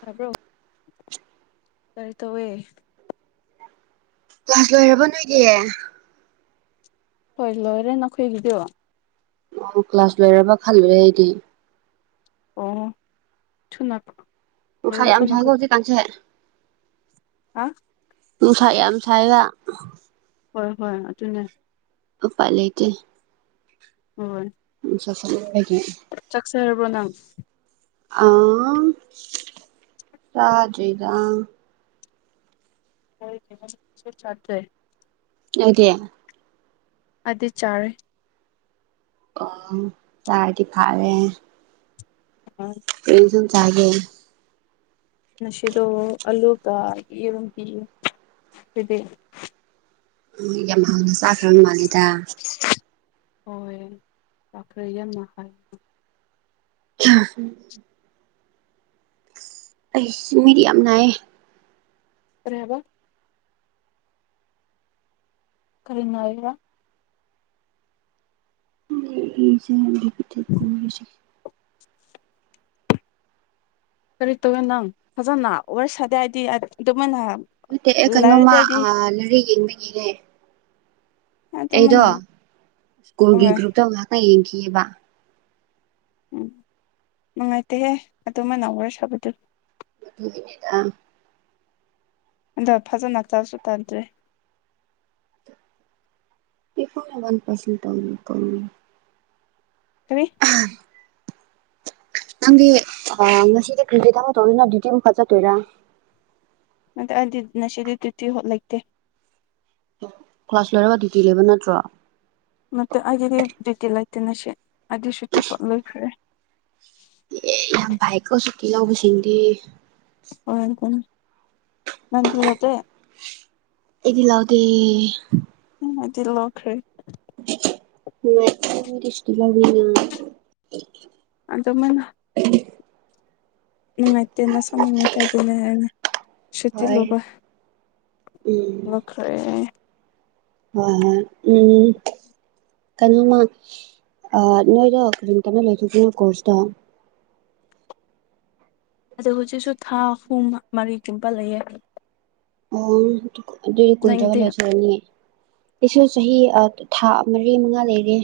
ꯇꯥꯕ꯭ꯔꯣ ꯀꯔꯤ ꯇꯧꯋꯦ ꯀ꯭ꯂꯥꯁ ꯂꯣꯏꯔꯕ ꯅꯣꯏꯒꯤ ꯍꯣꯏ ꯂꯣꯏꯔꯦ ꯅꯈꯣꯏꯒꯤꯗꯨ ꯑꯣ ꯀ꯭ꯂꯥꯁ ꯂꯣꯏꯔꯕ ꯈꯜꯂꯨꯔꯦ ꯑꯩꯗꯤ ꯑꯣ ꯑꯣ ꯊꯨꯅ ꯅꯨꯡꯁꯥ ꯂꯣꯏꯔꯦꯀꯣ ꯌꯥꯝ ꯁꯥꯏꯀꯣ ꯅꯈꯣꯏ ꯍꯧꯖꯤꯛꯀꯥꯟꯁꯦ ꯍꯥ ꯅꯨꯡꯁꯥ ꯌꯥꯝ ꯁꯥꯌꯦꯕ ꯍꯣꯏ ꯍꯣꯏ ꯑꯗꯨꯅꯦ ꯎꯄꯥꯢ ꯂꯩꯇꯦ ꯍꯣꯏ ꯅꯨꯡꯁꯥ ꯁꯥꯃꯟꯕꯒꯤ ꯆꯥꯛ ꯆꯥꯔꯕ꯭ꯔꯣ ꯅꯪ ꯑꯥ ꯆꯥꯗ꯭ꯔꯤꯗꯥ [unintelligible] ꯅꯣꯢꯗꯤ ꯑꯩꯗꯤ ꯆꯥꯔꯦ꯫ ꯑꯣ ꯆꯥꯔꯗꯤ ꯐꯔꯦ꯫ ꯎꯝ ꯀꯔꯤ ꯏꯟꯁꯥꯡ ꯆꯥꯒꯦ ꯉꯁꯤꯗꯣ ꯑꯂꯨꯒ ꯌꯦꯔꯨꯝ ꯄꯤꯌꯦ ꯅꯣꯏꯗꯤ ꯑꯝ ꯌꯥꯝ ꯍꯥꯎꯅ ꯆꯥꯈ꯭ꯔꯕ ꯃꯥꯜꯂꯤꯗ꯫ ꯍꯣꯏ ꯂꯥꯛꯈ꯭ꯔꯦ ꯌꯥꯝꯅ ꯍꯥꯏ [unintelligible] ꯑꯩꯁꯨ ꯃꯤꯠ ꯌꯥꯝ ꯅꯥꯏꯌꯦ꯫ ꯀꯔꯤ ꯍꯥꯢꯕ ꯀꯔꯤ ꯅꯥꯏꯕꯥ [unintelligible] ꯀꯔꯤ ꯇꯧꯋꯦ ꯅꯪ ꯐꯖꯅ ꯋꯥꯔꯤ ꯁꯥꯗꯦ ꯍꯥꯏꯗꯤ ꯑꯗꯨꯃꯥꯏꯅ ꯅꯠꯇꯦ ꯑꯦ ꯂꯥꯏꯔꯗꯤ ꯀꯩꯅꯣꯃ ꯑꯩꯗꯤ ꯑ ꯂꯥꯢꯔꯤꯛ ꯌꯦꯡꯕꯒꯤꯅꯦ꯫ ꯑꯩꯗꯣ ꯑꯗꯨꯃꯥꯏꯅ ꯁ꯭ꯀꯨꯜꯒꯤ ꯍꯣꯏ ꯒ꯭ꯔꯨꯞꯇ ꯉꯥꯛꯗ ꯌꯦꯡꯈꯤꯕ꯫ ꯎꯝ ꯅꯨꯡꯉꯥꯏꯇꯦꯍꯦ ꯑꯗꯨꯃꯥꯏꯅ ꯋꯥꯔꯤ ꯁꯥꯕꯗꯨ꯫ ꯑꯗꯨꯒꯤꯅꯤꯗ ꯑꯗꯣ ꯐꯖꯅ ꯇꯧꯁꯤꯒꯣ ꯑꯗꯨꯗꯤ [unintelligible] [unintelligible] [unintelligible] ꯄꯔꯁꯦꯟ ꯇꯧꯅꯤ ꯀꯧꯅꯤ ꯀꯔꯤ ꯎ [unintelligible] ꯅꯪꯗꯤ ꯉꯁꯤ ꯀ꯭ꯔꯤ ꯀ꯭ꯔꯤ ꯊꯕꯛ ꯇꯧꯅꯤꯅ ꯗ꯭ꯌꯨꯇꯤ ꯑꯃꯨꯛ ꯐꯠ ꯆꯠꯇꯣꯏꯔꯥ ꯅꯠꯇꯦ ꯑꯦ ꯉꯁꯤꯗꯤ ꯗꯌ꯭ꯨꯇꯤ ꯍꯣꯢ ꯂꯩꯇꯦ ꯀ꯭ꯂꯥꯁ ꯂꯣꯏꯔꯒ ꯗ꯭ꯌꯨꯇꯤ ꯂꯩꯕ ꯅꯠꯇ꯭ꯔꯣ ꯅꯠꯇꯦ ꯑꯩꯒꯤꯗꯤ ꯗ꯭ꯌꯨꯇꯤ ꯂꯩꯇꯦ ꯉꯁꯤ ꯑꯩꯗꯤ ꯁꯨꯇꯤ ꯄꯥꯛ ꯂꯣꯢꯈ꯭ꯔꯦ ꯑꯦ ꯌꯥꯝ ꯐꯩꯒꯣ ꯁꯨꯇꯤ ꯂꯧꯕꯁꯤꯡꯗꯤ ꯍꯣꯔꯦꯟ ꯀꯣꯟꯅ ꯅꯪꯗꯤ ꯅꯠꯇꯦ ꯑꯩꯗꯤ ꯂꯥꯛꯇꯦ ꯎꯝ ꯑꯗꯧꯗꯤ ꯂꯧꯈ꯭ꯔꯦ ꯃ ꯏꯁ ꯂꯅ [unintelligible] [unintelligible] ꯑꯗꯨꯃꯥꯢꯅ ꯅꯨꯡꯉꯥꯏꯇꯦ ꯅꯁꯥ ꯅꯨꯡꯉꯥꯏꯇꯦ ꯑꯗꯨꯅꯦ [unintelligible] ꯁꯨꯇꯤ ꯍꯣꯏ ꯂꯧꯕ ꯂꯧꯈ꯭ꯔꯦ ꯍꯣꯢ ꯍꯣꯢ ꯎꯝ ꯀꯩꯅꯣꯃ ꯑꯥ ꯅꯣꯏꯗꯣ ꯀꯔꯤ ꯃꯇꯝꯗ ꯂꯣꯢꯗꯨꯢꯅꯣ ꯀꯣꯔꯁꯇꯣ ꯑꯗꯣ ꯍꯧꯖꯤꯛꯁꯨ ꯊꯥ ꯑꯍꯨꯝ ꯃꯔꯤꯒꯨꯝꯕ ꯂꯩꯌꯦ ꯑꯣ ꯑꯗꯨꯗꯤ ꯀꯨꯏꯗꯅ ꯅꯪꯒꯤꯗꯤ ꯑꯣ ꯂꯣꯏꯁꯥꯜꯂꯅꯤ ꯑꯩꯁꯨ ꯆꯍꯤ ꯑꯥ ꯊꯥ ꯃꯔꯤ ꯃꯉꯥ ꯂꯩꯔꯤ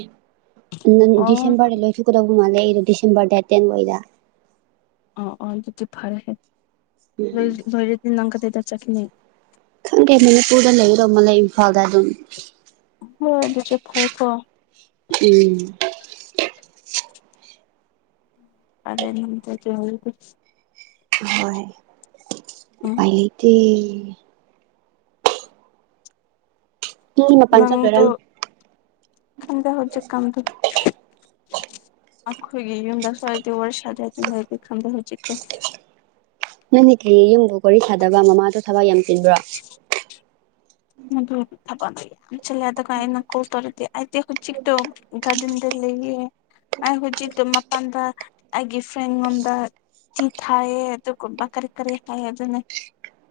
ꯅꯪ ꯑꯣ ꯗꯤꯁꯦꯝꯕꯔꯗ ꯂꯣꯏ ꯀ ꯗꯧ ꯃꯥꯜꯂꯦ ꯑꯩꯗꯤ ꯗꯤꯁꯦꯝꯕꯔ ꯗꯦꯠ ꯇꯦꯟ ꯋꯥꯢꯗ ꯑꯣ ꯑꯣ ꯑꯗꯨꯗꯤ ꯐꯔꯦ ꯎꯝ ꯂꯣꯢꯔꯗꯤ ꯅꯪ ꯀꯗꯥꯢꯗ ꯆꯠꯒꯅꯤ ꯈꯪꯗꯦ ꯃꯅꯤꯄꯨꯔꯗ ꯂꯩꯒꯗꯧ ꯃꯜꯂꯦ ꯏꯝꯐꯥꯜꯗ ꯑꯗꯨꯝ ꯍꯣꯢ ꯑꯗꯨꯁꯨ ꯐꯩꯒꯣ [unintelligible] ꯐꯥꯔꯦ ꯅꯪ ꯆꯠꯆꯍꯧꯔꯤꯗꯨ ꯑꯍꯣꯏ ꯎꯝ ꯂꯩꯇꯦ [unintelligible] ꯆꯠꯇꯣꯏꯔꯥ ꯅꯪꯇꯣ ꯈꯪꯗꯦ ꯍꯧꯖꯤꯛꯀꯥꯟꯗꯨ ꯑꯈꯣꯏꯒꯤ ꯌꯨꯝꯗ ꯁ꯭ꯋꯥꯏꯗꯤ ꯋꯥꯔꯤ ꯁꯥꯗ ꯑꯗꯨꯅꯗꯤ ꯈꯪꯗꯦ ꯍꯧꯖꯤꯛꯇꯣ ꯅꯪꯅꯤ ꯀꯔꯤ ꯌꯨꯝꯕꯨ ꯋꯥꯔꯤ ꯁꯥꯗꯕ ꯃꯃꯥꯗꯣ ꯊꯕꯛ ꯌꯥꯝ ꯆꯤꯟꯕ꯭ꯔꯣ ꯏꯃꯥꯗꯣ ꯊꯕꯛꯁꯦ ꯌꯥꯝ ꯆꯤꯜꯂꯦ ꯗꯨꯒ ꯑꯩꯅ ꯀꯣꯜ ꯇꯧꯔꯗꯤ ꯑꯩꯗꯤ ꯍꯨꯆꯤꯛꯇꯣ ꯒꯥꯔꯗꯦꯟꯗ ꯂꯩꯌꯦ ꯑꯩ ꯍꯨꯖꯤꯛꯇꯣ ꯃꯄꯥꯟꯗ ꯑꯩꯒꯤ ꯐ꯭ꯔꯦꯟ ꯉꯣꯟꯗ ꯆꯤ ꯊꯥꯏꯌꯦ ꯗꯨꯒꯨꯝꯕ ꯀꯔꯤ ꯀꯔꯤ ꯍꯥꯏꯌꯦ ꯑꯗꯨꯅꯦ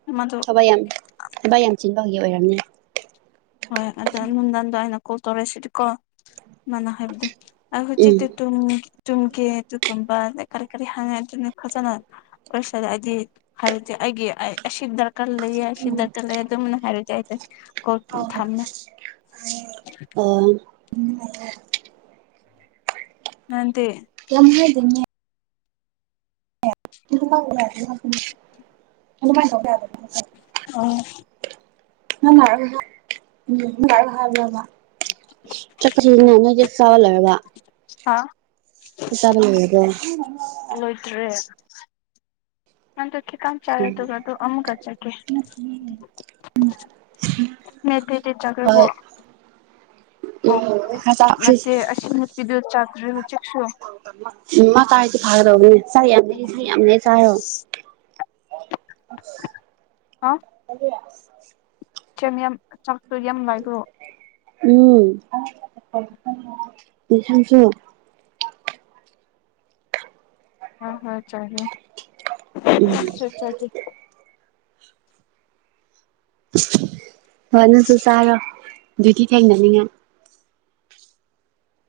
ꯏꯃꯥꯗꯣ ꯊꯕꯛ ꯌꯥꯝ ꯊꯕꯛ ꯌꯥꯝ ꯆꯤꯟꯕꯒꯤ ꯑꯣꯏꯔꯝꯅꯤ ꯍꯣꯏ ꯑꯗꯣ ꯅꯨꯟꯗꯥꯡꯗ ꯑꯩꯅ ꯀꯣꯜ ꯇꯧꯔꯦꯁꯤꯗꯤꯀꯣ ꯃꯥꯅ ꯍꯥꯏꯕꯗꯨ ꯑꯩ ꯎꯝ ꯍꯨꯆꯤꯛꯇꯤ ꯇꯨꯝ ꯇꯨꯝꯀꯦ ꯇꯨꯀꯨꯝꯕ ꯀꯔꯤ ꯀꯔꯤ ꯍꯪꯉꯦ ꯑꯗꯨꯅꯦ ꯐꯖꯅ ꯑꯣꯏꯁꯜꯂꯑꯗꯤ ꯍꯥꯏꯔꯗꯤ ꯑꯩꯒꯤ ꯑꯩ ꯑꯁꯤꯗ ꯀꯜ ꯂꯩꯌꯦ ꯑꯁꯤꯗ ꯀꯜꯂꯦ ꯑꯗꯨꯝꯅ ꯍꯥꯏꯔꯗꯤ [unintelligible] ꯀꯣꯜ ꯑꯣ ꯍꯣ ꯊꯝꯃꯦ ꯇꯥꯏꯌꯦ ꯑꯣ [unintelligible] ꯅꯪꯗꯤ ꯂꯝꯍꯥꯏꯗꯩꯅꯦ [unintelligible] ꯑꯗꯨꯃꯥꯏꯟ ꯇꯧꯕ ꯌꯥꯕ ꯊꯕꯛꯂ ꯑꯣ [unintelligible] ꯆꯠꯇꯔꯤꯅꯦ ꯅꯣꯏꯒꯤ ꯆꯥꯕ ꯂꯣꯏꯔꯕꯣ ꯍꯥꯥ ꯆꯥꯛ ꯆꯥꯕ ꯂꯣꯏꯔꯕ꯭ꯔꯣ ꯂꯣꯏꯗ꯭ꯔꯦ ꯅꯪꯇꯣ ꯈꯤꯇꯪ ꯆꯥꯔꯣ ꯎꯝ ꯗꯨꯒꯗꯨ ꯑꯃꯨꯛꯀ ꯆꯀꯦ ꯅꯦꯠ ꯀꯩꯀꯩ ꯆꯒ꯭ꯔꯕꯣ ꯍꯣꯏ ꯑꯣ ꯎꯝ ꯈꯔ ꯆꯥꯈ꯭ꯔꯤ ꯅꯠꯇꯦ ꯑꯁꯤ ꯅꯨꯄꯤꯗꯨ ꯆꯥꯛꯇ꯭ꯔꯤ ꯍꯨꯆꯤꯛꯁꯨ ꯃꯥ ꯆꯥꯔꯗꯤ ꯐꯥꯒꯗꯧꯕꯅꯦ ꯆꯥꯛ ꯌꯥꯝ ꯂꯩ ꯆꯥꯛ ꯌꯥꯝ ꯂꯩ ꯆꯥꯏꯌꯣ ꯑ [unintelligible] ꯆꯪ ꯌꯥꯝ ꯆꯥꯛꯇꯨ ꯌꯥꯝ ꯂꯩꯕ꯭ꯔꯣ ꯎꯝ ꯑꯦꯁꯥꯡꯁꯨ ꯑ ꯍꯣꯏ ꯆꯥꯒꯦ ꯎꯝ [unintelligible] ꯍꯣꯏ ꯅꯪꯁꯨ ꯆꯥꯔꯣ ꯗ꯭ꯌꯨꯇꯤ ꯊꯦꯡꯅꯅꯤꯉꯥꯏ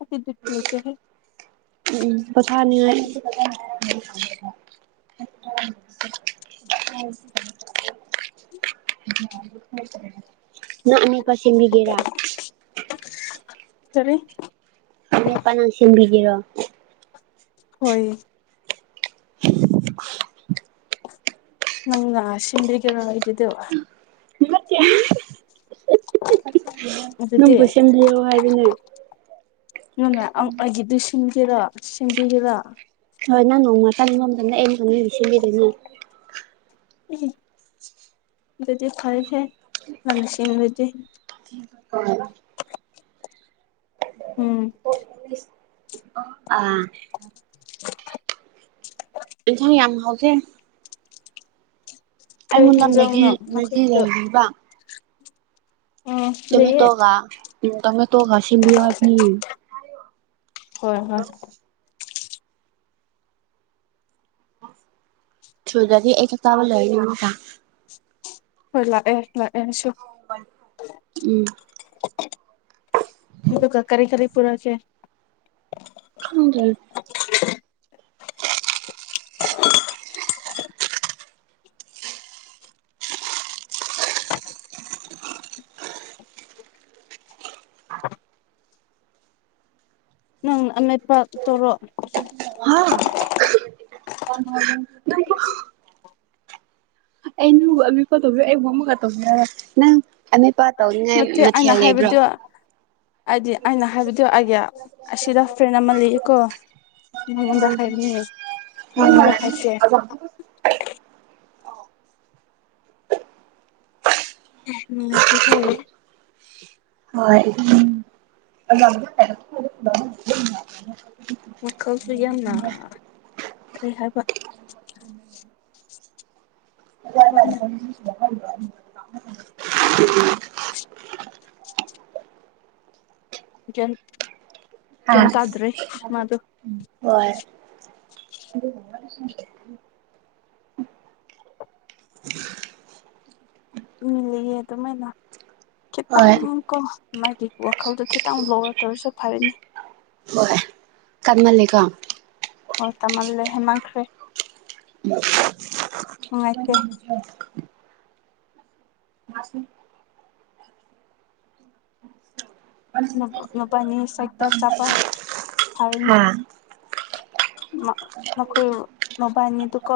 ꯑꯇꯨꯗꯤꯠ ꯄꯨꯁꯦꯍꯦ ꯎꯝ ꯄꯣꯊꯥꯅꯤꯉꯥꯏ [unintelligible] [unintelligible] ꯅꯪ ꯑꯃꯨꯛꯀ ꯁꯤꯟꯕꯤꯒꯦꯔꯥ ꯀꯔꯤ ꯄꯥꯏꯅꯦꯄꯟ ꯁꯦꯝꯕꯤꯒꯦꯔꯣ ꯍꯣꯏꯌꯦ [inaudible] ꯅꯪꯅ ꯁꯤꯟꯕꯤꯒꯦꯔꯣ ꯑꯩꯒꯤꯗꯣ ꯅꯠꯇꯦ ꯑꯗꯨꯗꯤ ꯅꯪꯕꯨ ꯁꯦꯝꯕꯤꯌꯣ ꯍꯥꯏꯕꯅꯦ ꯅꯪꯅ ꯑꯪ ꯑꯩꯒꯤꯗꯨ ꯁꯤꯟꯒꯦꯔꯥ ꯁꯤꯟꯕꯤꯒꯦꯔꯥ ꯍꯣꯏ ꯅꯪ ꯅꯣꯡꯃꯇꯪ [unintelligible] ꯑꯗꯨꯗꯤ ꯐꯔꯦꯁꯦ ꯂꯝꯁꯤꯜꯂꯖꯤ [unintelligible] ꯎꯝ ꯑꯥ [unintelligible] ꯏꯟꯁꯥꯡ ꯌꯥꯝ ꯍꯥꯎꯖꯩ ꯀꯔꯤ ꯑꯩꯉꯣꯟꯗ ꯃꯦꯒꯤ ꯍꯦꯟꯖꯥꯡꯅꯣ ꯃꯦꯒꯤ ꯅꯈꯣꯏꯒꯤꯗꯣ ꯂꯩꯔꯤꯕ ꯎꯝ ꯂꯩꯌꯦ ꯇꯣꯃꯦꯇꯣꯒ ꯎ ꯇꯣꯃꯦꯇꯣꯒ ꯁꯤꯝꯕꯤꯌꯨ ꯍꯥꯏꯕꯅꯤ ꯍꯣꯏ ꯍꯣꯏ ꯁꯨꯗꯗꯤ ꯑꯩ ꯆꯥꯛ ꯆꯥꯕ ꯂꯣꯢꯔꯅꯤ ꯑꯃꯨꯛꯀ ꯍꯣꯏ ꯂꯥꯛꯑꯦ ꯂꯥꯛꯑꯦꯁꯨ ꯎꯝ ꯑꯗꯨꯒ ꯀꯔꯤ ꯀꯔꯤ ꯄꯨꯔꯛ ꯆꯦ ꯈꯪꯗ꯭ꯔꯦ ꯅꯪ ꯑꯃꯦꯠꯄ ꯇꯣꯔꯣ [unintelligible] ꯑꯩꯩ ꯅꯪꯕꯨ ꯑꯃꯤꯄ ꯇꯧꯖꯩ ꯑꯩ [unintelligible] ꯑꯃꯦꯠꯄ ꯇꯧꯅꯤꯡꯉꯥꯏ ꯃꯊꯦꯜ ꯂꯩꯕ꯭ꯔꯣ ꯑꯥꯏꯗꯤ ꯑꯩꯅ ꯍꯥꯏꯕꯗꯣ ꯑꯩꯗꯤ ꯑꯁꯤꯗ ꯐ꯭ꯔꯦꯟ ꯑꯃ ꯂꯩꯌꯦꯀꯣ ꯁꯤ ꯅꯪꯉꯣꯟꯗ ꯍꯥꯏꯕꯅꯦ ꯅꯪꯉꯣꯟꯗ ꯍꯥꯏꯁꯦ [unintelligible] ꯑꯦ ꯅꯨꯪꯉꯥꯏꯇꯦ [unintelligible] ꯍꯣꯏ ꯎꯝ [unintelligible] ꯋꯥꯈꯜꯁꯨ ꯌꯥꯝꯅ ꯀꯔꯤ ꯍꯥꯏꯕ [inaudible] ꯀ꯭ꯌꯤꯝ ꯀꯩꯝ ꯇꯥꯗ꯭ꯔꯤ ꯃꯥꯗꯨ ꯋꯣꯏ ꯎꯝ ꯂꯩꯌꯦ ꯑꯗꯨꯃꯥꯏꯅ ꯈꯤꯇꯪ ꯍꯣꯏ ꯀꯣ ꯃꯥꯒꯤ ꯋꯥꯈꯜꯗꯣ ꯈꯤꯇꯪ ꯂꯣꯋꯔ ꯇꯧꯔꯁꯨ ꯐꯔꯅꯤ ꯍꯣꯏ ꯀꯟꯃꯜꯂꯤꯀꯣ ꯑꯣ ꯇꯝꯃꯜꯂꯦ ꯍꯦꯟꯃꯟꯈ꯭ꯔꯦ ꯅꯨꯡꯉꯥꯏꯇꯦ [inaudible] ꯅꯨ ꯅꯨꯄꯥꯟꯒꯤ ꯁꯥꯏꯠꯇ ꯆꯥꯄ ꯍꯥꯔꯅꯤ ꯃ ꯃꯈꯣꯏ ꯃꯕꯥꯏꯅꯤꯗꯨꯀꯣ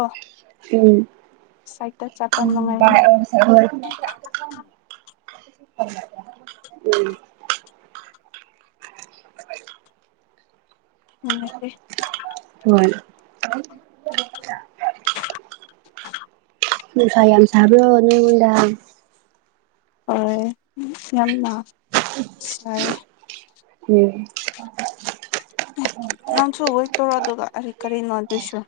ꯆꯠꯄ ꯅꯨꯡꯉꯥꯏꯅꯤ [inaudible] [inaudible] ꯅꯪ [unintelligible] ꯍꯣꯏ ꯅꯨꯡꯁꯥ ꯌꯥꯝ ꯁꯥꯕ꯭ꯔꯣ ꯅꯣꯏꯉꯣꯟꯗ ꯑꯩꯅꯅꯦ ꯌꯥꯝꯅ ꯁꯥꯏꯌꯦ ꯎꯝ ꯅꯥꯟꯁꯨ ꯍꯣꯏ ꯇꯧꯔꯣ ꯑꯗꯨꯒ ꯑꯔꯤ ꯀꯔꯤ ꯅꯣꯗꯁꯨꯣ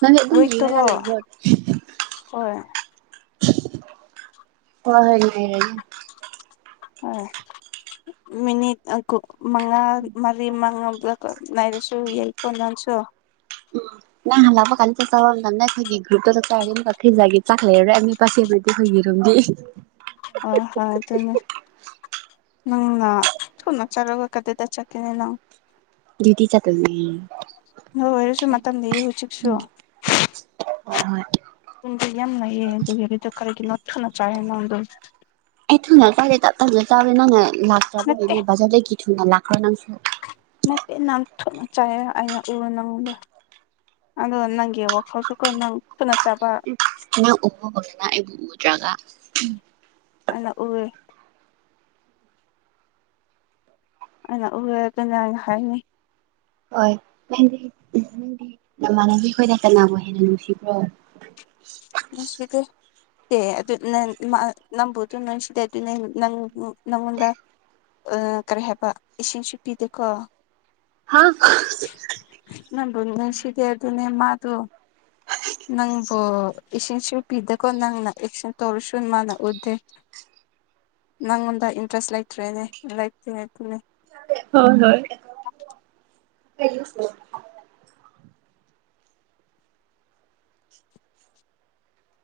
ꯅꯪꯗꯤ ꯑꯗꯨꯝ ꯏ ꯇ ꯀꯣ ꯌꯦꯡꯔꯒ ꯂꯩꯕ꯭ꯔꯣ ꯍꯣꯏ ꯑꯣ ꯍꯏ ꯍꯣꯏ ꯃꯤꯅꯤꯠ ꯃꯉꯥ ꯃꯔꯤ ꯃꯉꯥ ꯂꯩꯔꯁꯨ ꯌꯦ ꯀꯣꯟꯅꯁꯨ ꯅ ꯍꯜ ꯂꯕꯣ ꯀꯟ ꯆꯥꯛ ꯆꯥꯕꯥ ꯉꯅꯕꯦ ꯈꯣꯏꯒꯏ ꯒꯔꯨꯞꯇ ꯆꯥꯛ ꯆꯥꯕꯥ ꯑꯃꯣꯛꯀꯥ ꯀ ꯊꯖꯒꯦ ꯆꯥꯛꯂ ꯂꯩꯔꯦ [unintelligible] ꯐꯣꯏꯒ ꯔꯨꯟꯗꯤ [unintelligible] ꯑꯣ ꯍ ꯑꯗꯨꯅꯦ ꯅꯪꯅꯥ ꯊꯨꯅꯥ ꯆꯔꯒ ꯀꯗꯗ ꯆꯀꯤꯍꯥꯏꯅꯣ ꯗꯌꯨꯇꯤ ꯆ ꯇ ꯅꯣꯏ ꯑꯣꯏꯔꯁꯨ ꯃꯇꯝ ꯍꯧꯖꯤꯛꯁꯨ ꯍꯣꯏ ꯍꯣꯏ ꯄꯨꯪꯗꯣ ꯌꯥꯝ ꯂꯩꯑꯌꯦ ꯑꯗꯨꯒꯤ ꯑꯗꯨꯗ ꯀꯔꯤꯒꯤꯅꯣ ꯊꯅ ꯆꯥꯏꯦ ꯅꯥꯪꯗꯣ ꯑꯦ ꯊꯨꯅ ꯆꯥꯗꯦ ꯇꯞ ꯇꯥꯟꯁꯨ ꯆꯥꯕꯔꯦ ꯅꯪꯅ ꯅꯠꯇꯦ ꯂꯥꯛꯇ꯭ꯔꯕꯅꯦꯅꯦ ꯕꯖꯔꯗꯒꯤ ꯊꯨꯅ ꯂꯥꯛꯈ꯭ꯔꯣ ꯅꯪꯁꯨ ꯅꯠꯇ ꯅꯅꯥꯝꯊꯅ ꯆꯥ ꯑꯩꯅ ꯎꯔ ꯅꯉꯗ ꯑꯗ ꯅꯪꯒꯤ ꯋꯥꯈꯜꯁꯨꯀꯣ ꯅꯪ ꯊꯨꯅꯥ ꯆꯥꯕ ꯅꯡ ꯎꯕ ꯑꯩꯕꯨ ꯌꯗꯔꯒ ꯑꯩꯅꯥ ꯎꯋꯦ ꯑꯩꯅ ꯎꯔ ꯀꯅꯥꯏꯅ ꯍꯥꯏꯅꯤ ꯍꯣꯏ ꯅꯪꯗꯤ ꯎ ꯅꯪꯗꯤ ꯅꯃꯥꯟꯅꯕꯤꯈꯣꯏꯅ ꯀꯅꯥꯕꯨ ꯍꯦꯟꯅ ꯅꯨꯡꯁꯤꯕ꯭ꯔꯣ ꯅꯨꯪꯁꯤꯗꯦ ꯑꯦ ꯑꯗꯨ ꯅ ꯅꯕꯨꯗꯨ ꯅꯅꯨꯡꯁꯤꯗꯦ ꯑꯗꯨ ꯅꯪ ꯅꯪꯉꯣꯟꯗ ꯀꯔꯤ ꯍꯥꯏꯕ ꯏꯁꯤꯡꯁꯨ ꯄꯤꯗꯦꯀꯣ ꯍ ꯅꯪꯕꯨ ꯅꯨꯡꯁꯤꯗꯦ ꯑꯗꯨꯅꯦ ꯃꯥꯗꯨ ꯅꯪꯕꯨ ꯏꯁꯤꯡ ꯁꯨ ꯄꯤꯗꯦꯀꯣ ꯅꯪꯅ ꯑꯆꯇꯣꯟ ꯇꯔ꯭ꯁꯨ ꯃꯅꯥ ꯎꯗꯦ ꯅꯪꯉꯣꯟꯗ ꯏꯟꯇ꯭ꯔꯦꯁ ꯂꯩꯇ꯭ꯔꯦꯅꯦ ꯂꯥꯏꯔꯤ ꯍꯣꯏ ꯍꯣꯏ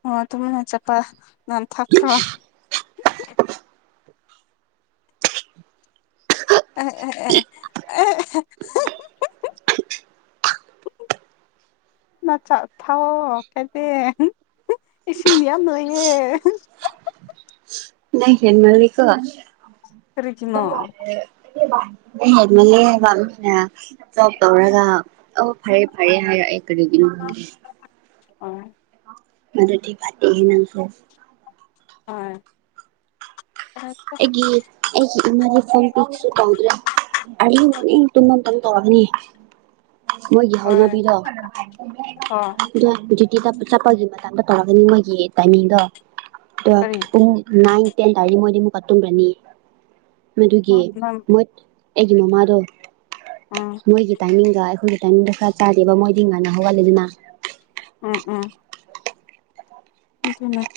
ꯑꯣ ꯑꯗꯨ ꯅꯥꯏꯟ ꯆꯠꯄ ꯅꯑꯥꯜ ꯊꯥꯛꯈꯔꯣ [unintelligible] ꯑ [unintelligible] ꯅ ꯆ ꯊꯑꯣꯣ ꯀꯔꯤ ꯏꯁꯤꯡ ꯃꯤꯌꯥꯝ ꯂꯩꯌꯦ ꯅꯡ ꯍꯦꯟꯃꯟꯂꯦ ꯀꯣ ꯀꯔꯤꯒꯤꯅꯣ ꯍꯦ ꯃꯜꯝ ꯍꯥꯌꯕ ꯃꯦꯅ [unintelligible] ꯇꯧꯔꯒ ꯑꯣ ꯐꯔꯦ ꯐꯔꯦ ꯍꯥꯏꯔꯛꯑꯦ ꯀꯔꯤꯒꯤꯅꯣꯦ ꯑꯣ ꯃꯔꯗꯤ ꯐꯥꯇꯍꯦ ꯅꯡ ꯁꯨ ꯑꯣꯏ ꯑꯩꯒꯤ ꯑꯩꯒꯤ ꯏꯃꯥꯒꯤ ꯐꯜ ꯄꯤꯛꯁꯨ ꯇꯧꯗ꯭ꯔꯦ ꯑꯅꯤ ꯍꯅꯤ ꯇꯨꯅ ꯇꯧꯔꯒꯅꯤ ꯃꯣꯌꯒꯤ ꯍꯣꯏ ꯍꯧꯅꯕꯤꯗꯣ ꯍꯣꯏ ꯑꯗꯣ ꯗꯦꯎꯇꯦ ꯆꯠꯄꯒꯤ ꯃꯇꯥꯡꯗ ꯇꯧꯔꯛꯒꯅꯤ ꯃꯣꯏꯒꯤ ꯇꯥꯏꯃꯤꯡꯗꯣ ꯑꯗ ꯀꯔꯤ ꯄꯨꯡ ꯅꯥꯏꯟ ꯇꯦꯟ ꯇꯥꯔꯗꯤ ꯃꯣꯏꯗꯤ ꯑꯃꯨꯛꯀꯠꯇꯨꯝꯕꯅꯤ ꯃꯗꯨꯒꯤ ꯅꯪ ꯃꯣꯏ ꯑꯩꯒꯤ ꯃꯃꯥꯗꯣ ꯎꯝ ꯃꯣꯏꯒꯤ ꯇꯥꯏꯃꯤꯡꯒ ꯑꯩꯈꯣꯏꯒꯤ ꯇꯥꯏꯃꯤꯡꯒ ꯈꯔ ꯆꯥꯗꯦꯕ ꯃꯣꯏꯗꯤ ꯉꯥꯟꯅ ꯍꯧꯒꯠꯂꯤꯗꯅ ꯎꯪ ꯎꯪ ꯃꯤꯠꯇꯨꯝ ꯅꯥꯢ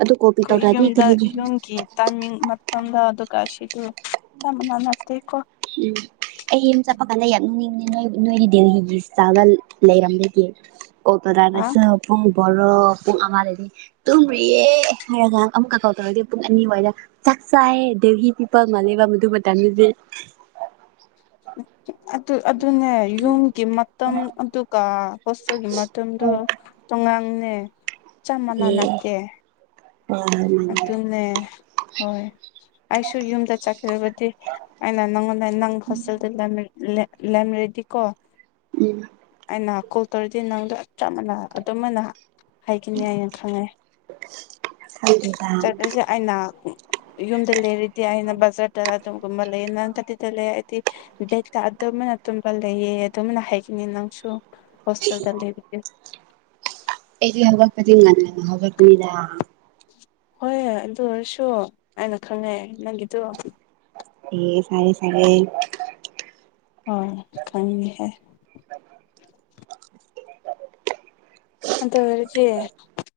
ꯑꯗꯨ ꯀꯣꯜ ꯄꯤꯛ ꯈꯣꯏ ꯇꯧꯗ꯭ꯔꯗꯤ ꯌꯨꯝꯗ ꯀꯔꯤꯒꯤ ꯌꯨꯝꯒꯤ ꯇꯥꯢꯃꯤꯡ ꯃꯇꯝꯒ ꯑꯗꯨꯒ ꯁꯤꯗꯤ ꯆꯞꯃꯥꯟꯅꯕ ꯅꯠꯇꯦꯀꯣ ꯎꯪ ꯑꯩ ꯌꯨꯝꯆꯠꯄ ꯀꯥꯜꯗ ꯌꯥꯝ ꯎꯅꯤꯡꯉꯦ ꯅꯣꯏ ꯅꯣꯏꯗꯤ ꯗꯦꯍꯤꯒꯤ ꯂꯤꯠꯁꯇꯥ ꯂꯩꯔꯝꯕꯒꯤ ꯑꯣ ꯀꯗꯥꯢꯗ ꯑ ꯆꯠꯂꯨꯕ ꯄꯨꯡ ꯚꯥꯔꯣ ꯄꯨꯡ ꯑꯃꯥ ꯗꯗꯤ ꯇꯨꯝꯔꯤꯌꯦ ꯍꯥꯏꯔꯒꯥ ꯑꯃꯨꯛꯀ ꯀꯧꯊꯣꯔꯛꯑꯗꯤ ꯑꯄꯨꯡ ꯑꯅꯤ ꯋꯥꯏꯗ UNINTELLIGIBLE ꯍꯦꯛꯇꯥ ꯑꯗꯨꯅꯦ ꯌꯨꯝꯒꯤ ꯃꯇꯝ ꯑꯗꯨꯒ ꯍꯣꯁꯇꯦꯜꯒꯤ ꯃꯇꯝꯗꯣ ꯇꯣꯉꯥꯜꯂꯦ ꯆꯞ ꯃꯥꯟꯅ ꯑꯦ ꯅꯠꯇꯦ ꯍꯣꯏ ꯃꯥꯅꯦ ꯑꯗꯨꯅꯦ ꯍꯣꯏ ꯑꯩꯁꯨ ꯌꯨꯝꯗ ꯆꯠꯀꯕꯗꯤ ꯑꯩꯅ ꯅꯪꯉꯣꯟꯗ ꯅꯪ ꯍꯣꯁꯇꯦꯜꯗ ꯂꯩꯝ ꯂꯩꯔꯝꯔꯦꯗꯤ ꯀꯣ ꯎꯪ ꯑꯩꯅ ꯀꯣꯜ ꯇꯧꯔꯗꯤ ꯅꯪꯗꯣ ꯆꯞ ꯃꯥꯟꯅ ꯑꯗꯨꯝꯃꯥꯢꯅ ꯍꯥꯏꯈꯤꯅꯤ ꯍꯥꯏꯅ ꯈꯪꯉꯦ ꯈꯪꯗꯧ ꯆꯠꯂꯖꯦ ꯑꯩꯅ ꯌꯨꯝꯗ ꯂꯩꯔꯤꯗꯤ ꯑꯩꯅ ꯕꯖꯔ ꯑꯗꯨꯒꯨꯝꯕ ꯂꯩꯅꯔꯒꯗꯤ ꯇꯜꯂꯦ ꯑꯩꯗꯤ ꯗꯦ ꯑꯗꯨꯃꯥꯏꯅ ꯇꯨꯝꯕ ꯂꯩꯌꯦ ꯑꯗꯨꯃꯥꯏꯅ ꯍꯥꯏꯈꯤꯅꯤ ꯅꯪꯁꯨ ꯍꯣꯁꯇꯦꯜꯗ ꯂꯩꯕꯒꯤ ꯑꯩꯗꯤ ꯍꯧꯒꯠꯄꯗꯤ ꯉꯟꯅ ꯑꯗꯨꯝ ꯍꯧꯒꯠꯄꯅꯤꯗ ꯍꯣꯏ ꯑꯗꯨ ꯑꯣꯏꯔꯁꯨ ꯑꯩꯅ ꯈꯪꯉꯦ ꯅꯪꯒꯤꯗꯣ ꯑꯦ ꯁꯥꯢꯌꯦ ꯁꯥꯢꯌꯦ ꯍꯣ ꯈꯪꯉꯤꯍꯦ ꯑꯗꯨꯑꯣꯢꯔꯗꯤ